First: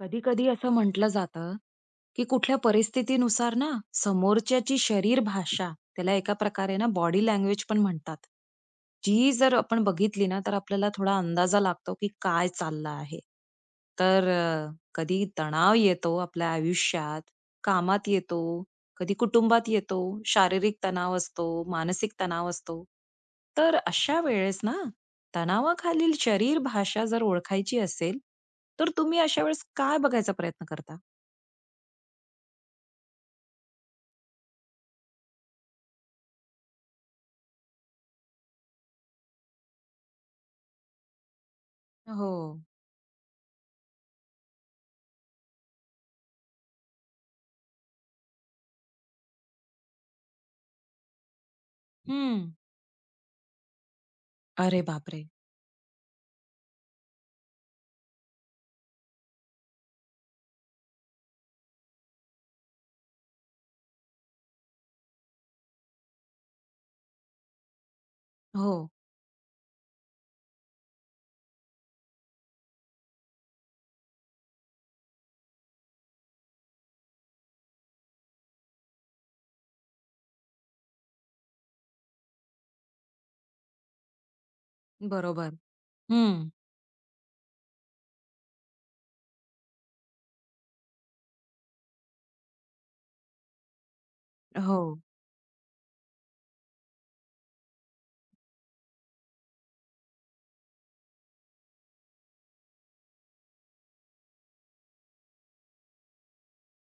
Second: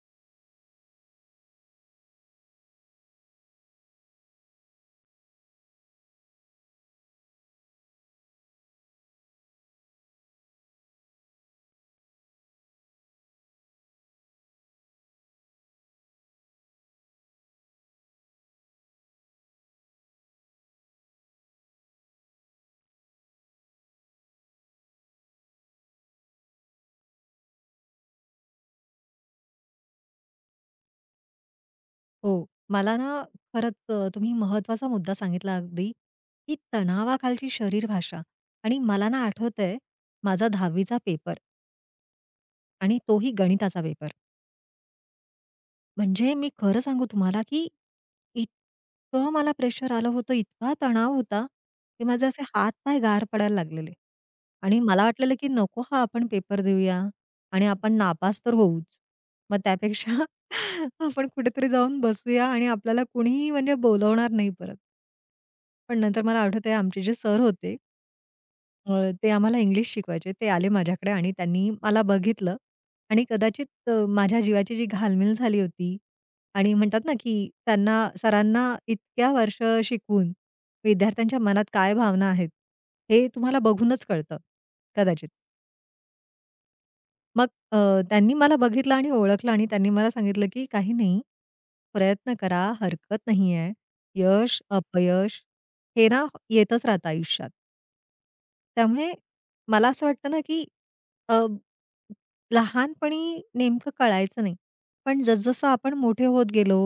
कधी कधी असं म्हटलं जातं की कुठल्या परिस्थितीनुसार ना समोरच्याची शरीर भाषा त्याला एका प्रकारे ना बॉडी लँग्वेज पण म्हणतात जी जर आपण बघितली ना तर आपल्याला थोडा अंदाजा लागतो की काय चाललं आहे. तर कधी तणाव येतो आपल्या आयुष्यात, कामात येतो, कधी कुटुंबात येतो, शारीरिक तणाव असतो, मानसिक तणाव असतो. तर अशा वेळेस ना, तणावाखालील शरीर भाषा जर ओळखायची असेल, तर तुम्ही अशा वेळेस काय बघायचा प्रयत्न करता? हो. मला ना खरंच तुम्ही महत्त्वाचा मुद्दा सांगितला अगदी, की तणावाखालची शरीरभाषा. आणि मला ना आठवतंय माझा 10वी चा पेपर हो. आणि तोही गणिताचा पेपर. म्हणजे मी खरं सांगू तुम्हाला, की इतकं मला प्रेशर आलं होतं, इतका तणाव होता, की माझे असे हं. हात-पाय गार पडायला लागलेले. आणि अरे मला बापरे! वाटलेलं, की नको हा आपण पेपर देऊया आणि आपण नापास तर होऊच. मग त्यापेक्षा आपण कुठेतरी जाऊन बसूया आणि आपल्याला कुणीही म्हणजे बोलवणार नाही परत. पण नंतर मला आठवतंय आमचे जे सर होते. हो. अ, ते आम्हाला इंग्लिश शिकवायचे. ते आले माझ्याकडे आणि त्यांनी मला बघितलं आणि कदाचित माझ्या जीवाची जी घालमेल झाली होती आणि म्हणतात ना, की त्यांना सरांना इतक्या वर्ष शिकवून विद्यार्थ्यांच्या मनात काय भावना आहेत, हे तुम्हाला बघूनच कळतं, कदाचित. बरोबर. हं. मग त्यांनी मला बघितलं आणि ओळखलं आणि त्यांनी मला सांगितलं, की "काही नाही, प्रयत्न करा, हरकत नाही आहे. यश, हो. अपयश हे ना येतच राहतं आयुष्यात." त्यामुळे मला असं वाटतं ना, की लहानपणी नेमकं कळायचं नाही. पण जसजसं आपण मोठे होत गेलो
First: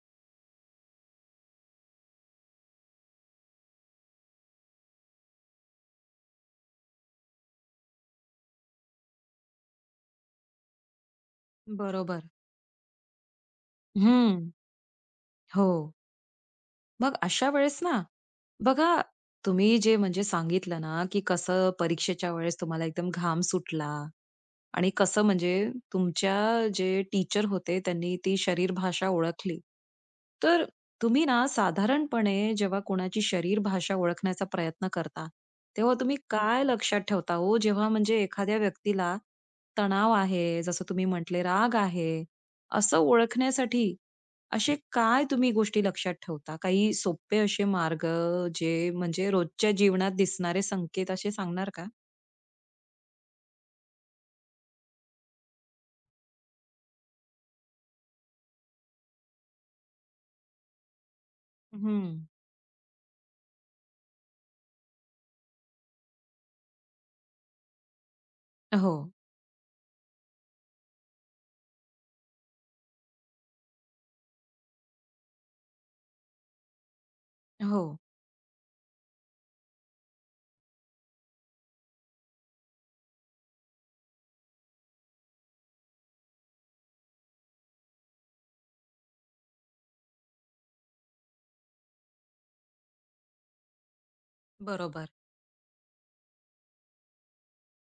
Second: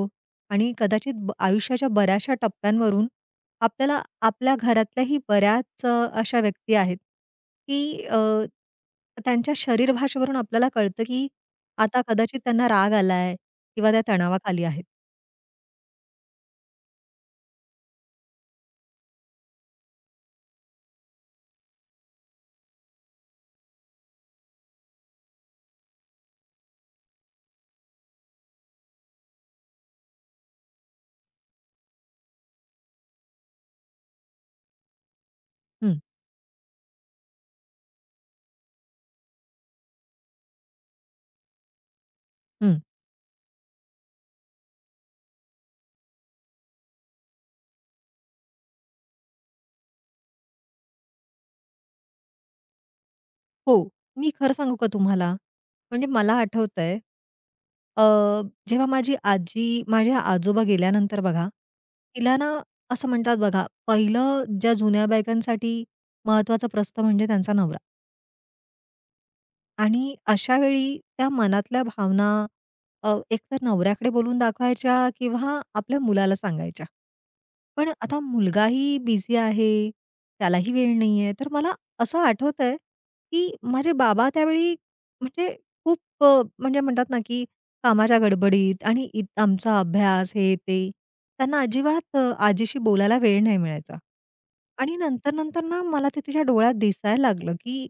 आणि कदाचित आयुष्याच्या बऱ्याचशा टप्प्यांवरून आपल्याला आपल्या घरातल्याही बऱ्याच अशा व्यक्ती आहेत, की त्यांच्या शरीरभाषेवरून आपल्याला कळतं, की आता बरोबर. कदाचित त्यांना राग आलाय किंवा त्या हं. तणावाखाली आहेत. हो. मग अशा वेळेस ना, बघा तुम्ही जे म्हणजे सांगितलं ना, की कसं परीक्षेच्या वेळेस तुम्हाला एकदम घाम सुटला आणि कसं म्हणजे तुमच्या जे टीचर होते त्यांनी ती शरीर भाषा ओळखली. तर तुम्ही ना साधारणपणे जेव्हा कोणाची शरीर भाषा ओळखण्याचा प्रयत्न करता, तेव्हा हं, तुम्ही काय लक्षात ठेवता हो? जेव्हा म्हणजे एखाद्या व्यक्तीला तणाव आहे, जसं तुम्ही म्हटले राग आहे, हं. असं ओळखण्यासाठी असे काय तुम्ही गोष्टी लक्षात ठेवता? काही सोपे असे मार्ग जे म्हणजे रोजच्या जीवनात दिसणारे संकेत असे सांगणार का? हो, मी खरं सांगू का तुम्हाला? म्हणजे मला आठवतंय अ, जेव्हा माझी आजी माझ्या आजोबा गेल्यानंतर बघा, हं. तिला ना असं म्हणतात बघा, पहिलं ज्या जुन्या बायकांसाठी महत्त्वाचं प्रस्तं म्हणजे त्यांचा नवरा. हो, आणि अशा वेळी त्या मनातल्या भावना एकतर नवऱ्याकडे बोलून दाखवायच्या किंवा आपल्या मुलाला सांगायच्या. हो. पण आता मुलगाही बिझी आहे, त्यालाही वेळ नाहीये. तर मला असं आठवतंय, की माझे बाबा त्यावेळी म्हणजे खूप म्हणजे म्हणतात ना, की कामाच्या गडबडीत आणि आमचा अभ्यास हे ते. त्यांना अजिबात आजीशी बोलायला वेळ नाही मिळायचा. आणि बरोबर. नंतर-नंतर ना मला ते तिच्या डोळ्यात दिसायला लागलं, की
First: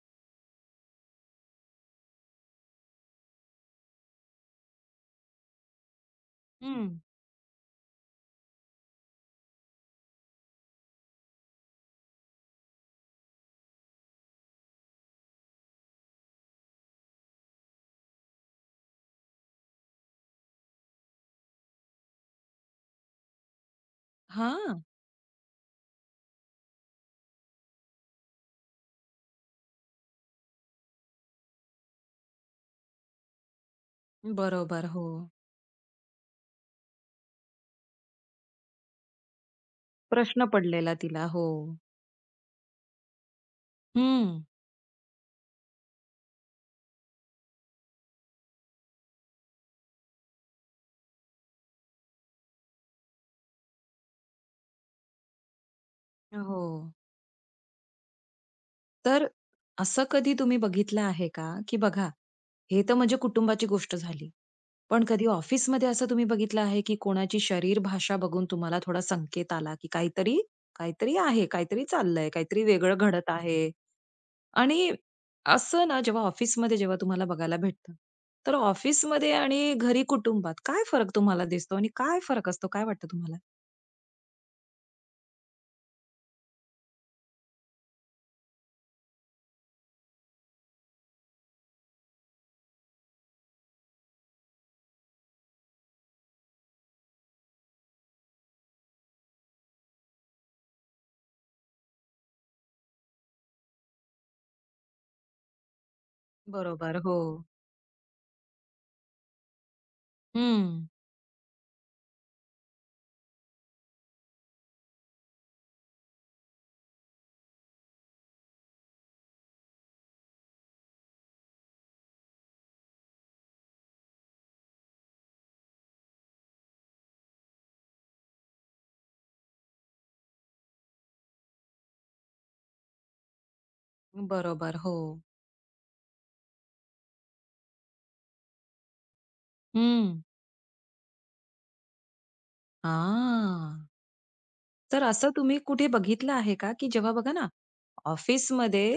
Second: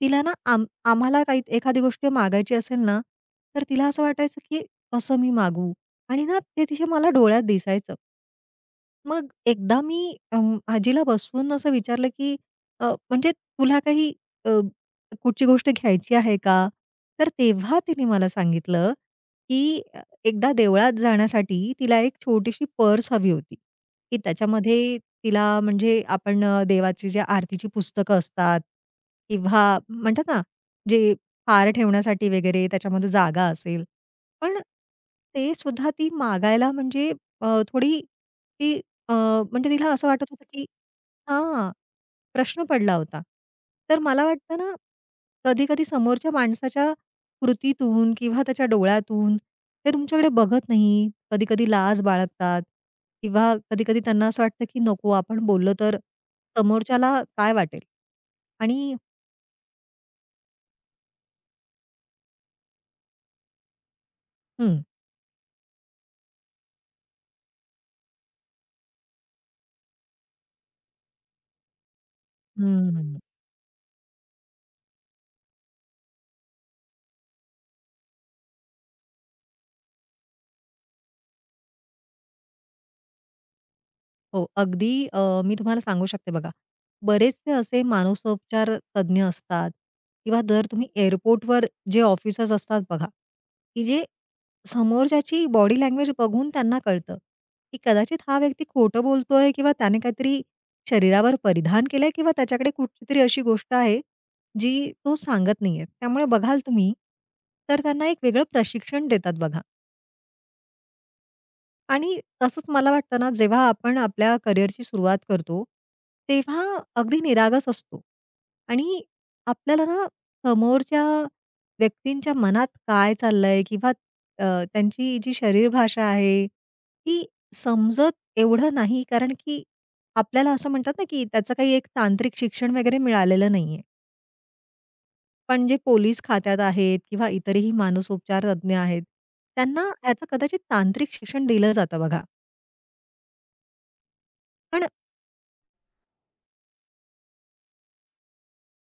तिला ना आम्हाला काही एखादी गोष्ट मागायची असेल ना, तर तिला असं वाटायचं, की कसं मी मागू? आणि ना ते तिच्या हं. मला डोळ्यात दिसायचं. मग एकदा मी आजीला बसवून असं विचारलं, की म्हणजे तुला काही अ, कुठची गोष्ट घ्यायची आहे का?" तर तेव्हा तिने मला सांगितलं, की एकदा देवळात जाण्यासाठी तिला एक छोटीशी पर्स हवी होती, की हां, त्याच्यामध्ये तिला म्हणजे आपण देवाची जी आरतीची पुस्तकं असतात किंवा म्हणतात ना, जे हार ठेवण्यासाठी वगैरे त्याच्यामध्ये जागा असेल. पण बरोबर. हो. ते सुद्धा ती मागायला म्हणजे थोडी ती अ, म्हणजे तिला असं वाटत होतं, प्रश्न की पडलेला तिला. हो. हां, प्रश्न पडला होता. तर मला हं. वाटतं ना, कधी-कधी समोरच्या माणसाच्या कृतीतून किंवा त्याच्या डोळ्यातून ते तुमच्याकडे बघत नाही. कधी-कधी लाज बाळगतात किंवा कधी-कधी त्यांना असं वाटतं, की नको आपण बोललो तर हो. समोरच्याला काय वाटेल? आणि तर असं कधी तुम्ही बघितलं आहे का, की बघा, हे तर म्हणजे कुटुंबाची गोष्ट झाली. पण कधी ऑफिसमध्ये असं तुम्ही बघितलं आहे, की कोणाची शरीर भाषा बघून तुम्हाला थोडा संकेत आला, की काहीतरी काहीतरी आहे, काहीतरी चाललंय, काहीतरी हं, वेगळं हं, घडत आहे? आणि असं ना जेव्हा ऑफिसमध्ये जेव्हा तुम्हाला बघायला भेटतं, तर ऑफिसमध्ये आणि घरी कुटुंबात काय फरक तुम्हाला दिसतो आणि काय फरक असतो? काय वाटतं तुम्हाला? हो, अगदी मी तुम्हाला सांगू शकते बघा. बरेचसे असे मानसोपचार तज्ञ असतात किंवा जर तुम्ही एअरपोर्टवर जे ऑफिसर्स असतात बघा, की जे समोरच्याची बॉडी लँग्वेज बघून त्यांना कळतं, की कदाचित हा व्यक्ती खोटं बोलतोय किंवा त्याने काहीतरी शरीरावर परिधान केलंय किंवा त्याच्याकडे कुठलीतरी अशी गोष्ट आहे, जी तो सांगत नाहीये. त्यामुळे बघाल तुम्ही, बरोबर, हो. तर त्यांना एक वेगळं प्रशिक्षण देतात बघा. हं. आणि तसंच मला वाटतं ना, जेव्हा आपण आपल्या करिअरची सुरुवात करतो, तेव्हा अगदी निरागस असतो आणि आपल्याला ना समोरच्या व्यक्तींच्या मनात काय चाललंय किंवा अ, त्यांची जी शरीरभाषा आहे, ती समजत एवढं नाही. कारण की आपल्याला असं म्हणतात ना, की त्याचं काही एक तांत्रिक शिक्षण वगैरे मिळालेलं नाहीये. बरोबर, हो. पण जे पोलीस खात्यात आहेत किंवा इतरही मानसोपचार तज्ञ आहेत, त्यांना हं. याचं कदाचित तांत्रिक शिक्षण दिलं जातं बघा. हां. पण तर असं तुम्ही कुठे बघितलं आहे का, की जेव्हा बघा ना, ऑफिसमध्ये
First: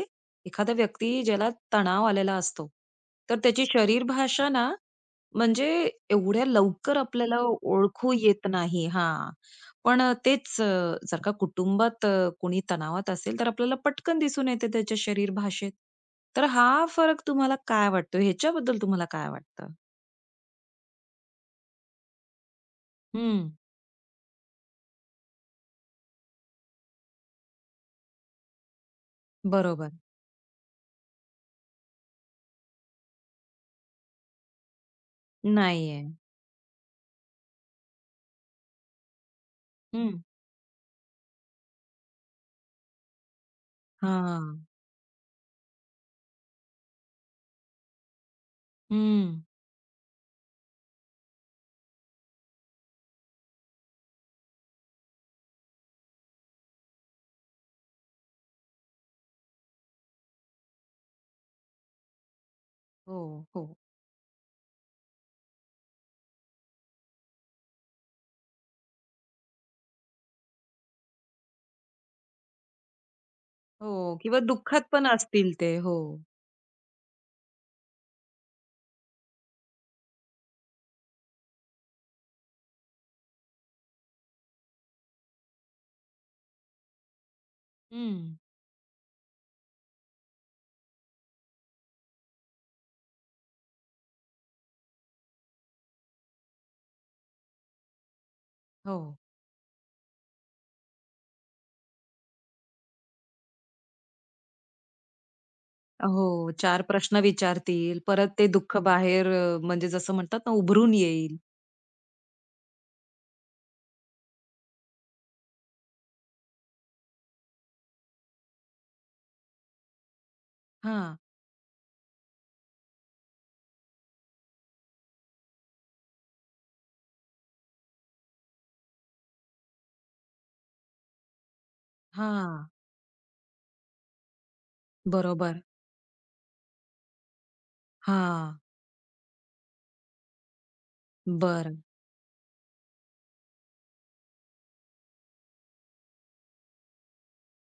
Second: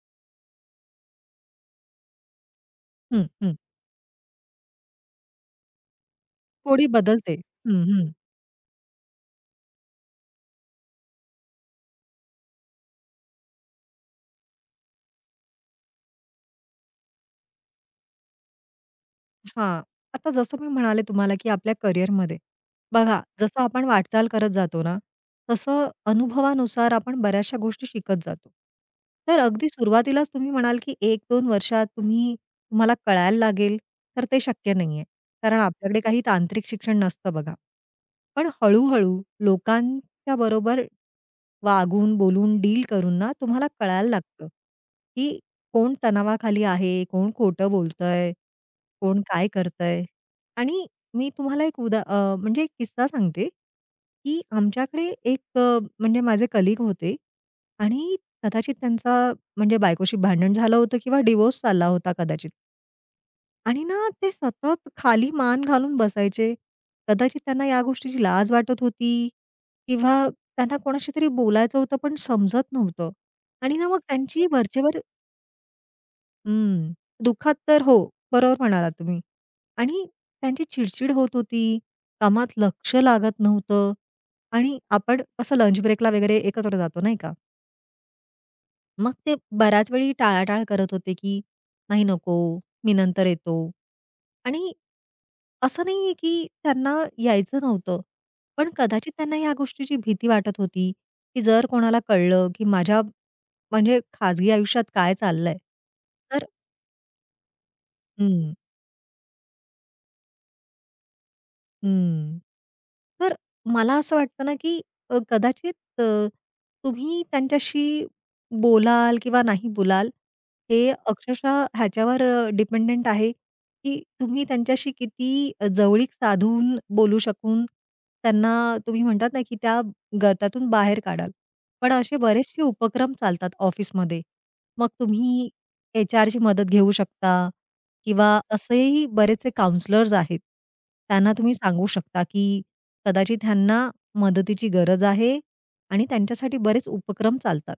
एखादा व्यक्ती ज्याला तणाव आलेला असतो, हं, तर हं. त्याची शरीर भाषा ना, म्हणजे एवढ्या थोडी लवकर बदलते. आपल्याला हं, हं. ओळखू येत नाही. हां. पण तेच जर का कुटुंबात कोणी तणावात असेल, तर आपल्याला पटकन दिसून येते त्याच्या शरीर भाषेत. तर हा फरक तुम्हाला काय वाटतो? ह्याच्याबद्दल तुम्हाला काय वाटतं? हां. आता जसं मी म्हणाले तुम्हाला, की आपल्या करिअरमध्ये बघा, हं. जसं आपण वाटचाल करत जातो ना, तसं अनुभवानुसार आपण बऱ्याचशा गोष्टी शिकत जातो. तर अगदी बरोबर. सुरुवातीलाच तुम्ही म्हणाल, की 1-2 वर्षात तुम्ही तुम्हाला कळायला लागेल, तर ते शक्य नाहीये. कारण आपल्याकडे नाहीये. काही तांत्रिक शिक्षण नसतं बघा. पण हळू-हळू हं. लोकांच्या बरोबर वागून, बोलून, डील करून ना तुम्हाला कळायला हां. लागतं, की कोण तणावाखाली आहे, कोण खोटं बोलतंय, कोण हं. काय करतंय. आणि मी तुम्हाला एक म्हणजे एक किस्सा सांगते, की आमच्याकडे एक म्हणजे माझे कलीग होते आणि कदाचित त्यांचा म्हणजे बायकोशी भांडण झालं होतं किंवा डिव्होर्स चालला होता कदाचित. हो, हो. आणि ना ते सतत खाली मान घालून बसायचे. कदाचित त्यांना या गोष्टीची लाज वाटत होती किंवा त्यांना कोणाशी तरी बोलायचं होतं पण समजत नव्हतं. आणि ना हो. मग किंवा त्यांची दुःखात वरचेवर पण असतील ते. हो. हं. दुःखात तर हो, बरोबर म्हणालात तुम्ही. आणि त्यांची चिडचिड होत होती, कामात लक्ष लागत नव्हतं आणि आपण असं लंच ब्रेकला वगैरे एकत्र जातो नाही का? हं. मग ते बऱ्याच वेळी टाळाटाळ करत होते, की "नाही नको, मी नंतर येतो." आणि असं नाहीये की त्यांना यायचं नव्हतं. पण हो. कदाचित त्यांना या गोष्टीची भीती वाटत होती, की जर कोणाला कळलं, की माझ्या म्हणजे खाजगी आयुष्यात काय चाललंय, तर हो. 4 प्रश्न विचारतील. परत ते हं. दुःख बाहेर म्हणजे जसं म्हणतात ना, उभरून येईल. हं. तर मला असं वाटतं ना, की कदाचित तुम्ही त्यांच्याशी बोलाल किंवा नाही बोलाल, हे हां, अक्षरशः ह्याच्यावर आहे, की तुम्ही त्यांच्याशी किती जवळीक साधून बोलू शकून त्यांना तुम्ही म्हणतात ना, की त्या गटातून बाहेर काढाल. पण असे बरेचसे हां. उपक्रम चालतात ऑफिसमध्ये. मग तुम्ही बरोबर. HRची मदत घेऊ शकता किंवा हां. असेही बरेचसे काउंसलर्स आहेत. त्यांना तुम्ही बर. सांगू शकता, की कदाचित ह्यांना मदतीची गरज आहे आणि त्यांच्यासाठी बरेच उपक्रम चालतात.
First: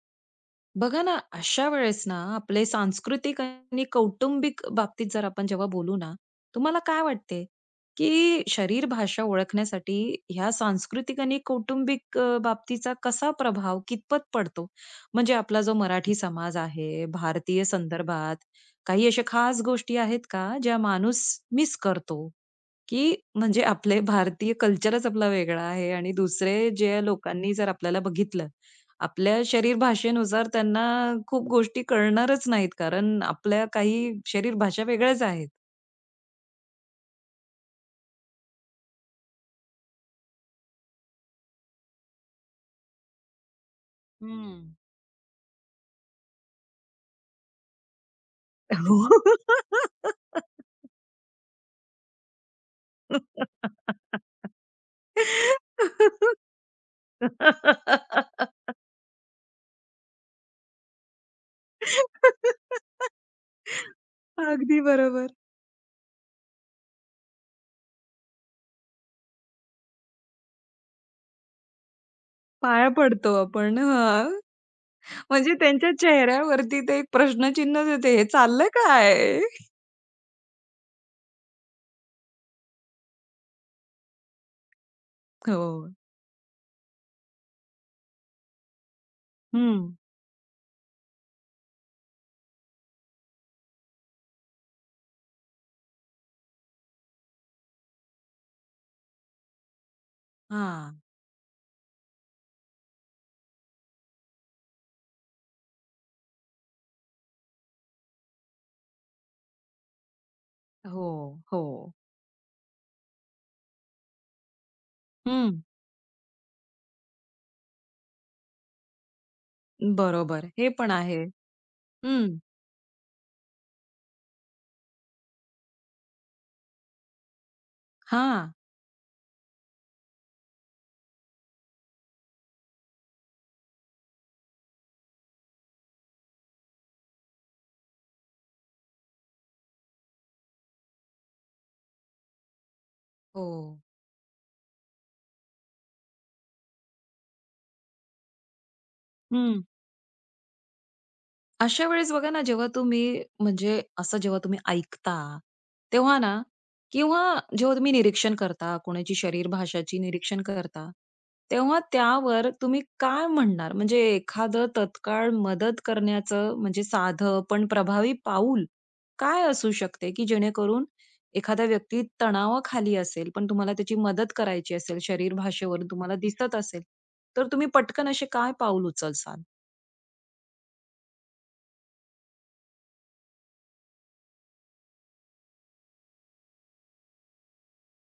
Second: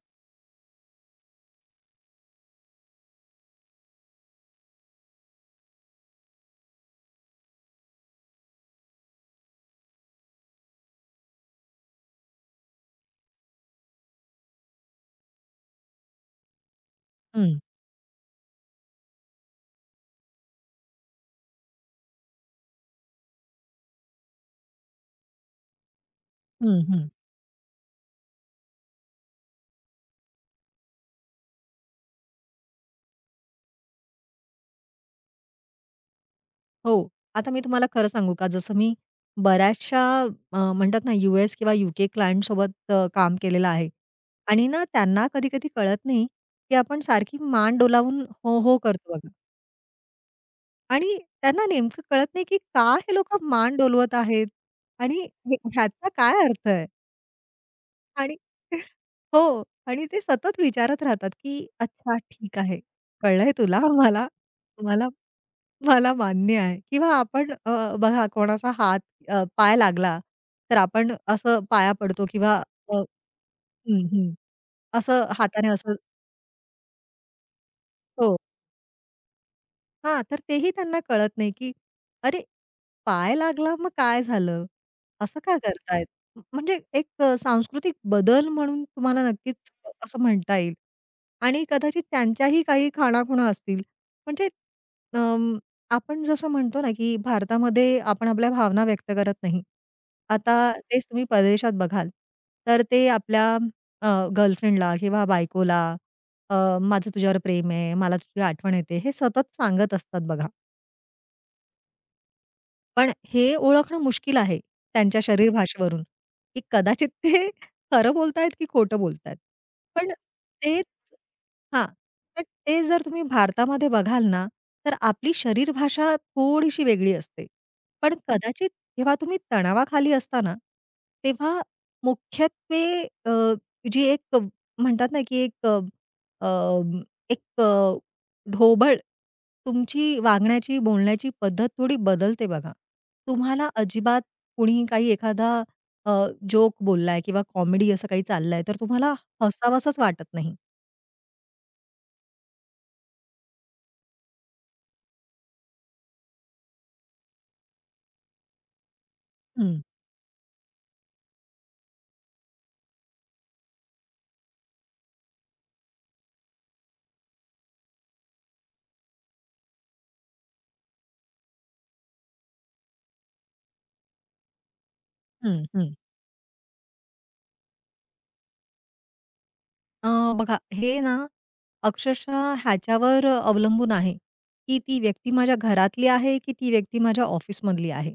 बघा ना, अशा वेळेस ना, आपले सांस्कृतिक आणि कौटुंबिक बाबतीत जर आपण जेव्हा बोलू ना, तुम्हाला काय वाटते, की शरीर भाषा ओळखण्यासाठी ह्या सांस्कृतिक आणि कौटुंबिक बाबतीचा कसा प्रभाव कितपत पडतो? म्हणजे आपला जो मराठी समाज आहे, हं, भारतीय संदर्भात काही अशा खास गोष्टी आहेत का, ज्या माणूस मिस करतो? की म्हणजे आपले भारतीय कल्चरच आपला वेगळा आहे आणि दुसरे हं, जे हं. लोकांनी जर आपल्याला बघितलं, आपल्या शरीर भाषेनुसार त्यांना खूप गोष्टी कळणारच नाहीत, कारण आपल्या काही शरीर भाषा वेगळ्याच आहेत. हो. आता मी तुम्हाला खरं सांगू का, जसं मी बऱ्याचशा म्हणतात ना, US किंवा UK क्लायंटसोबत काम केलेलं आहे हं. आणि ना त्यांना कधी-कधी कळत नाही, की आपण सारखी मान डोलावून हो, हो करतो बघा. आणि त्यांना नेमकं कळत नाही, की का हे लोकं मान डोलवत आहेत आणि हे ह्याचा काय अर्थ आहे? आणि हो. आणि ते सतत विचारत राहतात, की "अच्छा ठीक आहे. कळलंय तुला मला अगदी मला बरोबर. मला मान्य आहे." किंवा आपण बघा कोणाचा हात पाय लागला, तर आपण असं पाया पडतो किंवा पाया अ, पडतो आपण. हं, हां. हं. असं म्हणजे हाताने त्यांच्या असं चेहऱ्यावरती ते एक प्रश्नचिन्हच येते, "हे हो. चाललं काय?" हां, तर तेही त्यांना कळत नाही, की अरे पाय लागला मग काय झालं? असं का हो. करतायत? म्हणजे एक सांस्कृतिक बदल म्हणून तुम्हाला नक्कीच हं. असं म्हणता येईल. आणि कदाचित त्यांच्याही काही खाणाखुणा असतील. म्हणजे अं, आपण जसं म्हणतो ना, की भारतामध्ये आपण आपल्या भावना व्यक्त करत नाही. आता हां. तेच तुम्ही परदेशात बघाल, तर ते आपल्या गर्लफ्रेंडला किंवा बायकोला अ, "माझं तुझ्यावर प्रेम आहे, मला तुझी आठवण येते" हे सतत सांगत असतात बघा. हो, हो. पण हे ओळखणं मुश्किल आहे त्यांच्या शरीर हं. भाषेवरून, की कदाचित ते खरं बोलतायत की खोटं बोलतायत. पण बरोबर. हे तेच पण आहे. हां. हं. पण ते जर तुम्ही भारतामध्ये बघाल ना, तर आपली शरीर भाषा थोडीशी वेगळी असते. पण हां. कदाचित जेव्हा तुम्ही तणावाखाली असता ना, तेव्हा मुख्यत्वे अ, जी एक म्हणतात ना, की एक अ, अ, एक ढोबळ तुमची वागण्याची, बोलण्याची पद्धत थोडी बदलते बघा. हो. तुम्हाला अजिबात कुणी काही एखादा अ, जोक बोललाय किंवा कॉमेडी असं काही चाललंय, तर तुम्हाला हं. हसावसंच वाटत नाही. अशा वेळेस बघा ना, जेव्हा तुम्ही म्हणजे असं जेव्हा तुम्ही ऐकता, तेव्हा ना किंवा जेव्हा तुम्ही निरीक्षण करता, कोणाची शरीर हं, भाषाची निरीक्षण करता, तेव्हा त्यावर तुम्ही काय म्हणणार? म्हणजे एखादं तत्काळ मदत करण्याचं म्हणजे साधं पण प्रभावी पाऊल काय असू शकते, की जेणेकरून एखादा व्यक्ती तणावाखाली असेल, पण तुम्हाला त्याची मदत करायची असेल, शरीर हं, भाषेवरून हं. तुम्हाला दिसत असेल, तर तुम्ही पटकन असे काय पाऊल उचलसाल? अ, बघा हे ना, अक्षरशः ह्याच्यावर अवलंबून आहे, की ती व्यक्ती माझ्या घरातली आहे, की ती व्यक्ती माझ्या ऑफिसमधली आहे.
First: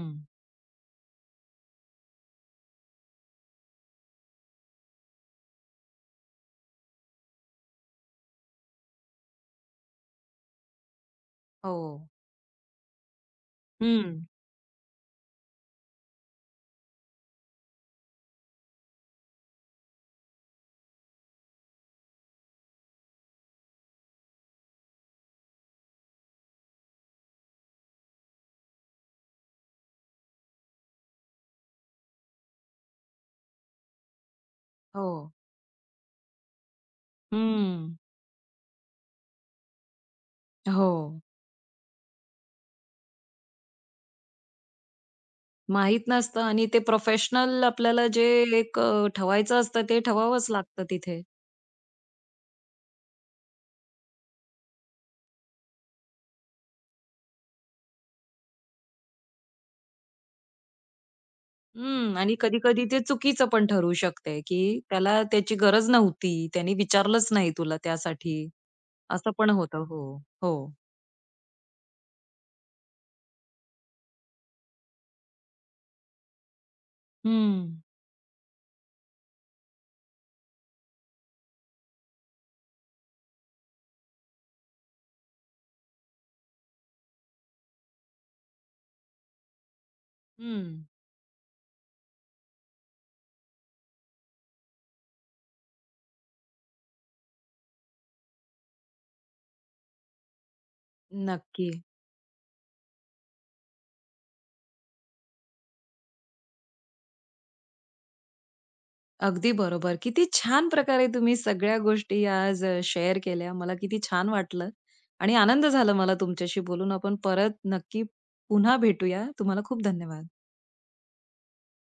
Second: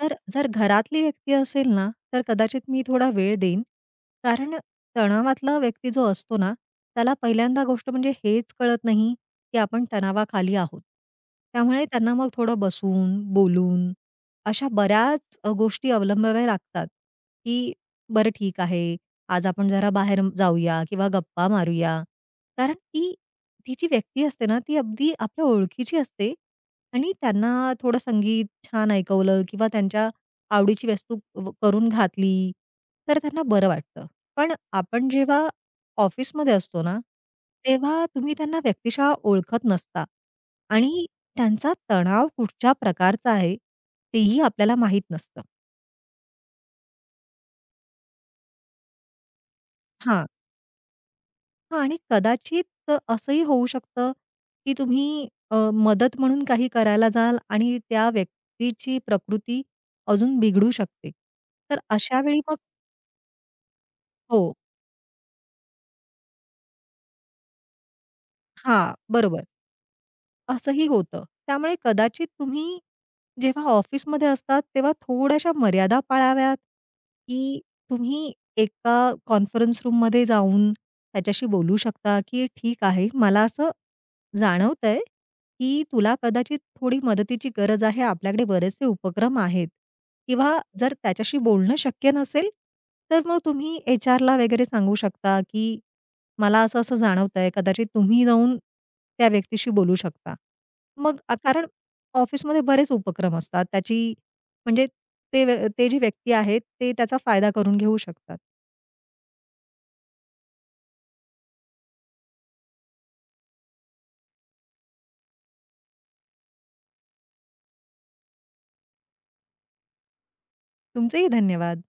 तर जर घरातली व्यक्ती असेल ना, तर कदाचित मी थोडा वेळ देईन. कारण तणावातला व्यक्ती जो असतो ना, त्याला पहिल्यांदा गोष्ट म्हणजे हेच कळत नाही, की आपण तणावाखाली आहोत. त्यामुळे हो. त्यांना मग थोडं बसून, बोलून हं. अशा बऱ्याच गोष्टी अवलंबाव्या लागतात, की बरं ठीक आहे, आज आपण जरा बाहेर जाऊया किंवा गप्पा मारूया. कारण ती ती जी व्यक्ती असते ना, ती अगदी आपल्या ओळखीची असते आणि त्यांना थोडं संगीत छान ऐकवलं किंवा त्यांच्या आवडीची वस्तू व करून घातली, तर त्यांना बरं वाटतं. पण हो. आपण जेव्हा ऑफिसमध्ये असतो ना, हं. तेव्हा तुम्ही त्यांना व्यक्तिशः ओळखत नसता हो. आणि त्यांचा तणाव कुठच्या प्रकारचा आहे, तेही आपल्याला माहीत नसतं. माहीत नसतं आणि ते प्रोफेशनल आपल्याला जे एक ठेवायचं असतं ते हां. ठेवावंच लागतं तिथे. हां आणि कदाचित असंही होऊ शकतं, की तुम्ही मदत म्हणून काही करायला जाल आणि त्या व्यक्तीची प्रकृती अजून बिघडू शकते. तर हं. अशा आणि वेळी मग कधी-कधी ते चुकीचं पण ठरू शकते, हो. की त्याला त्याची गरज नव्हती. त्याने विचारलंच नाही तुला त्यासाठी. हां, असं बरोबर. पण होतं. हो. हो. असंही होतं. त्यामुळे कदाचित तुम्ही जेव्हा ऑफिसमध्ये असतात, तेव्हा थोड्याशा मर्यादा पाळाव्यात, की हं. तुम्ही एका कॉन्फरन्स रूममध्ये जाऊन त्याच्याशी बोलू शकता, की "ठीक आहे, मला असं जाणवतंय, की तुला कदाचित थोडी मदतीची गरज आहे. आपल्याकडे बरेचसे उपक्रम आहेत." किंवा हं. जर त्याच्याशी बोलणं शक्य नसेल, तर मग तुम्ही HRला वगैरे सांगू शकता, की "मला असं-असं जाणवतंय, कदाचित तुम्ही जाऊन त्या व्यक्तीशी बोलू शकता." मग हं. कारण नक्की. ऑफिसमध्ये बरेच उपक्रम असतात. त्याची म्हणजे ते जी व्यक्ती आहेत, ते त्याचा फायदा करून घेऊ शकतात. अगदी बरोबर. किती छान प्रकारे तुम्ही सगळ्या गोष्टी आज शेअर केल्या. मला किती छान वाटलं आणि आनंद झाला मला तुमच्याशी बोलून. आपण परत नक्की पुन्हा भेटूया. तुम्हाला खूप धन्यवाद. तुमचेही धन्यवाद.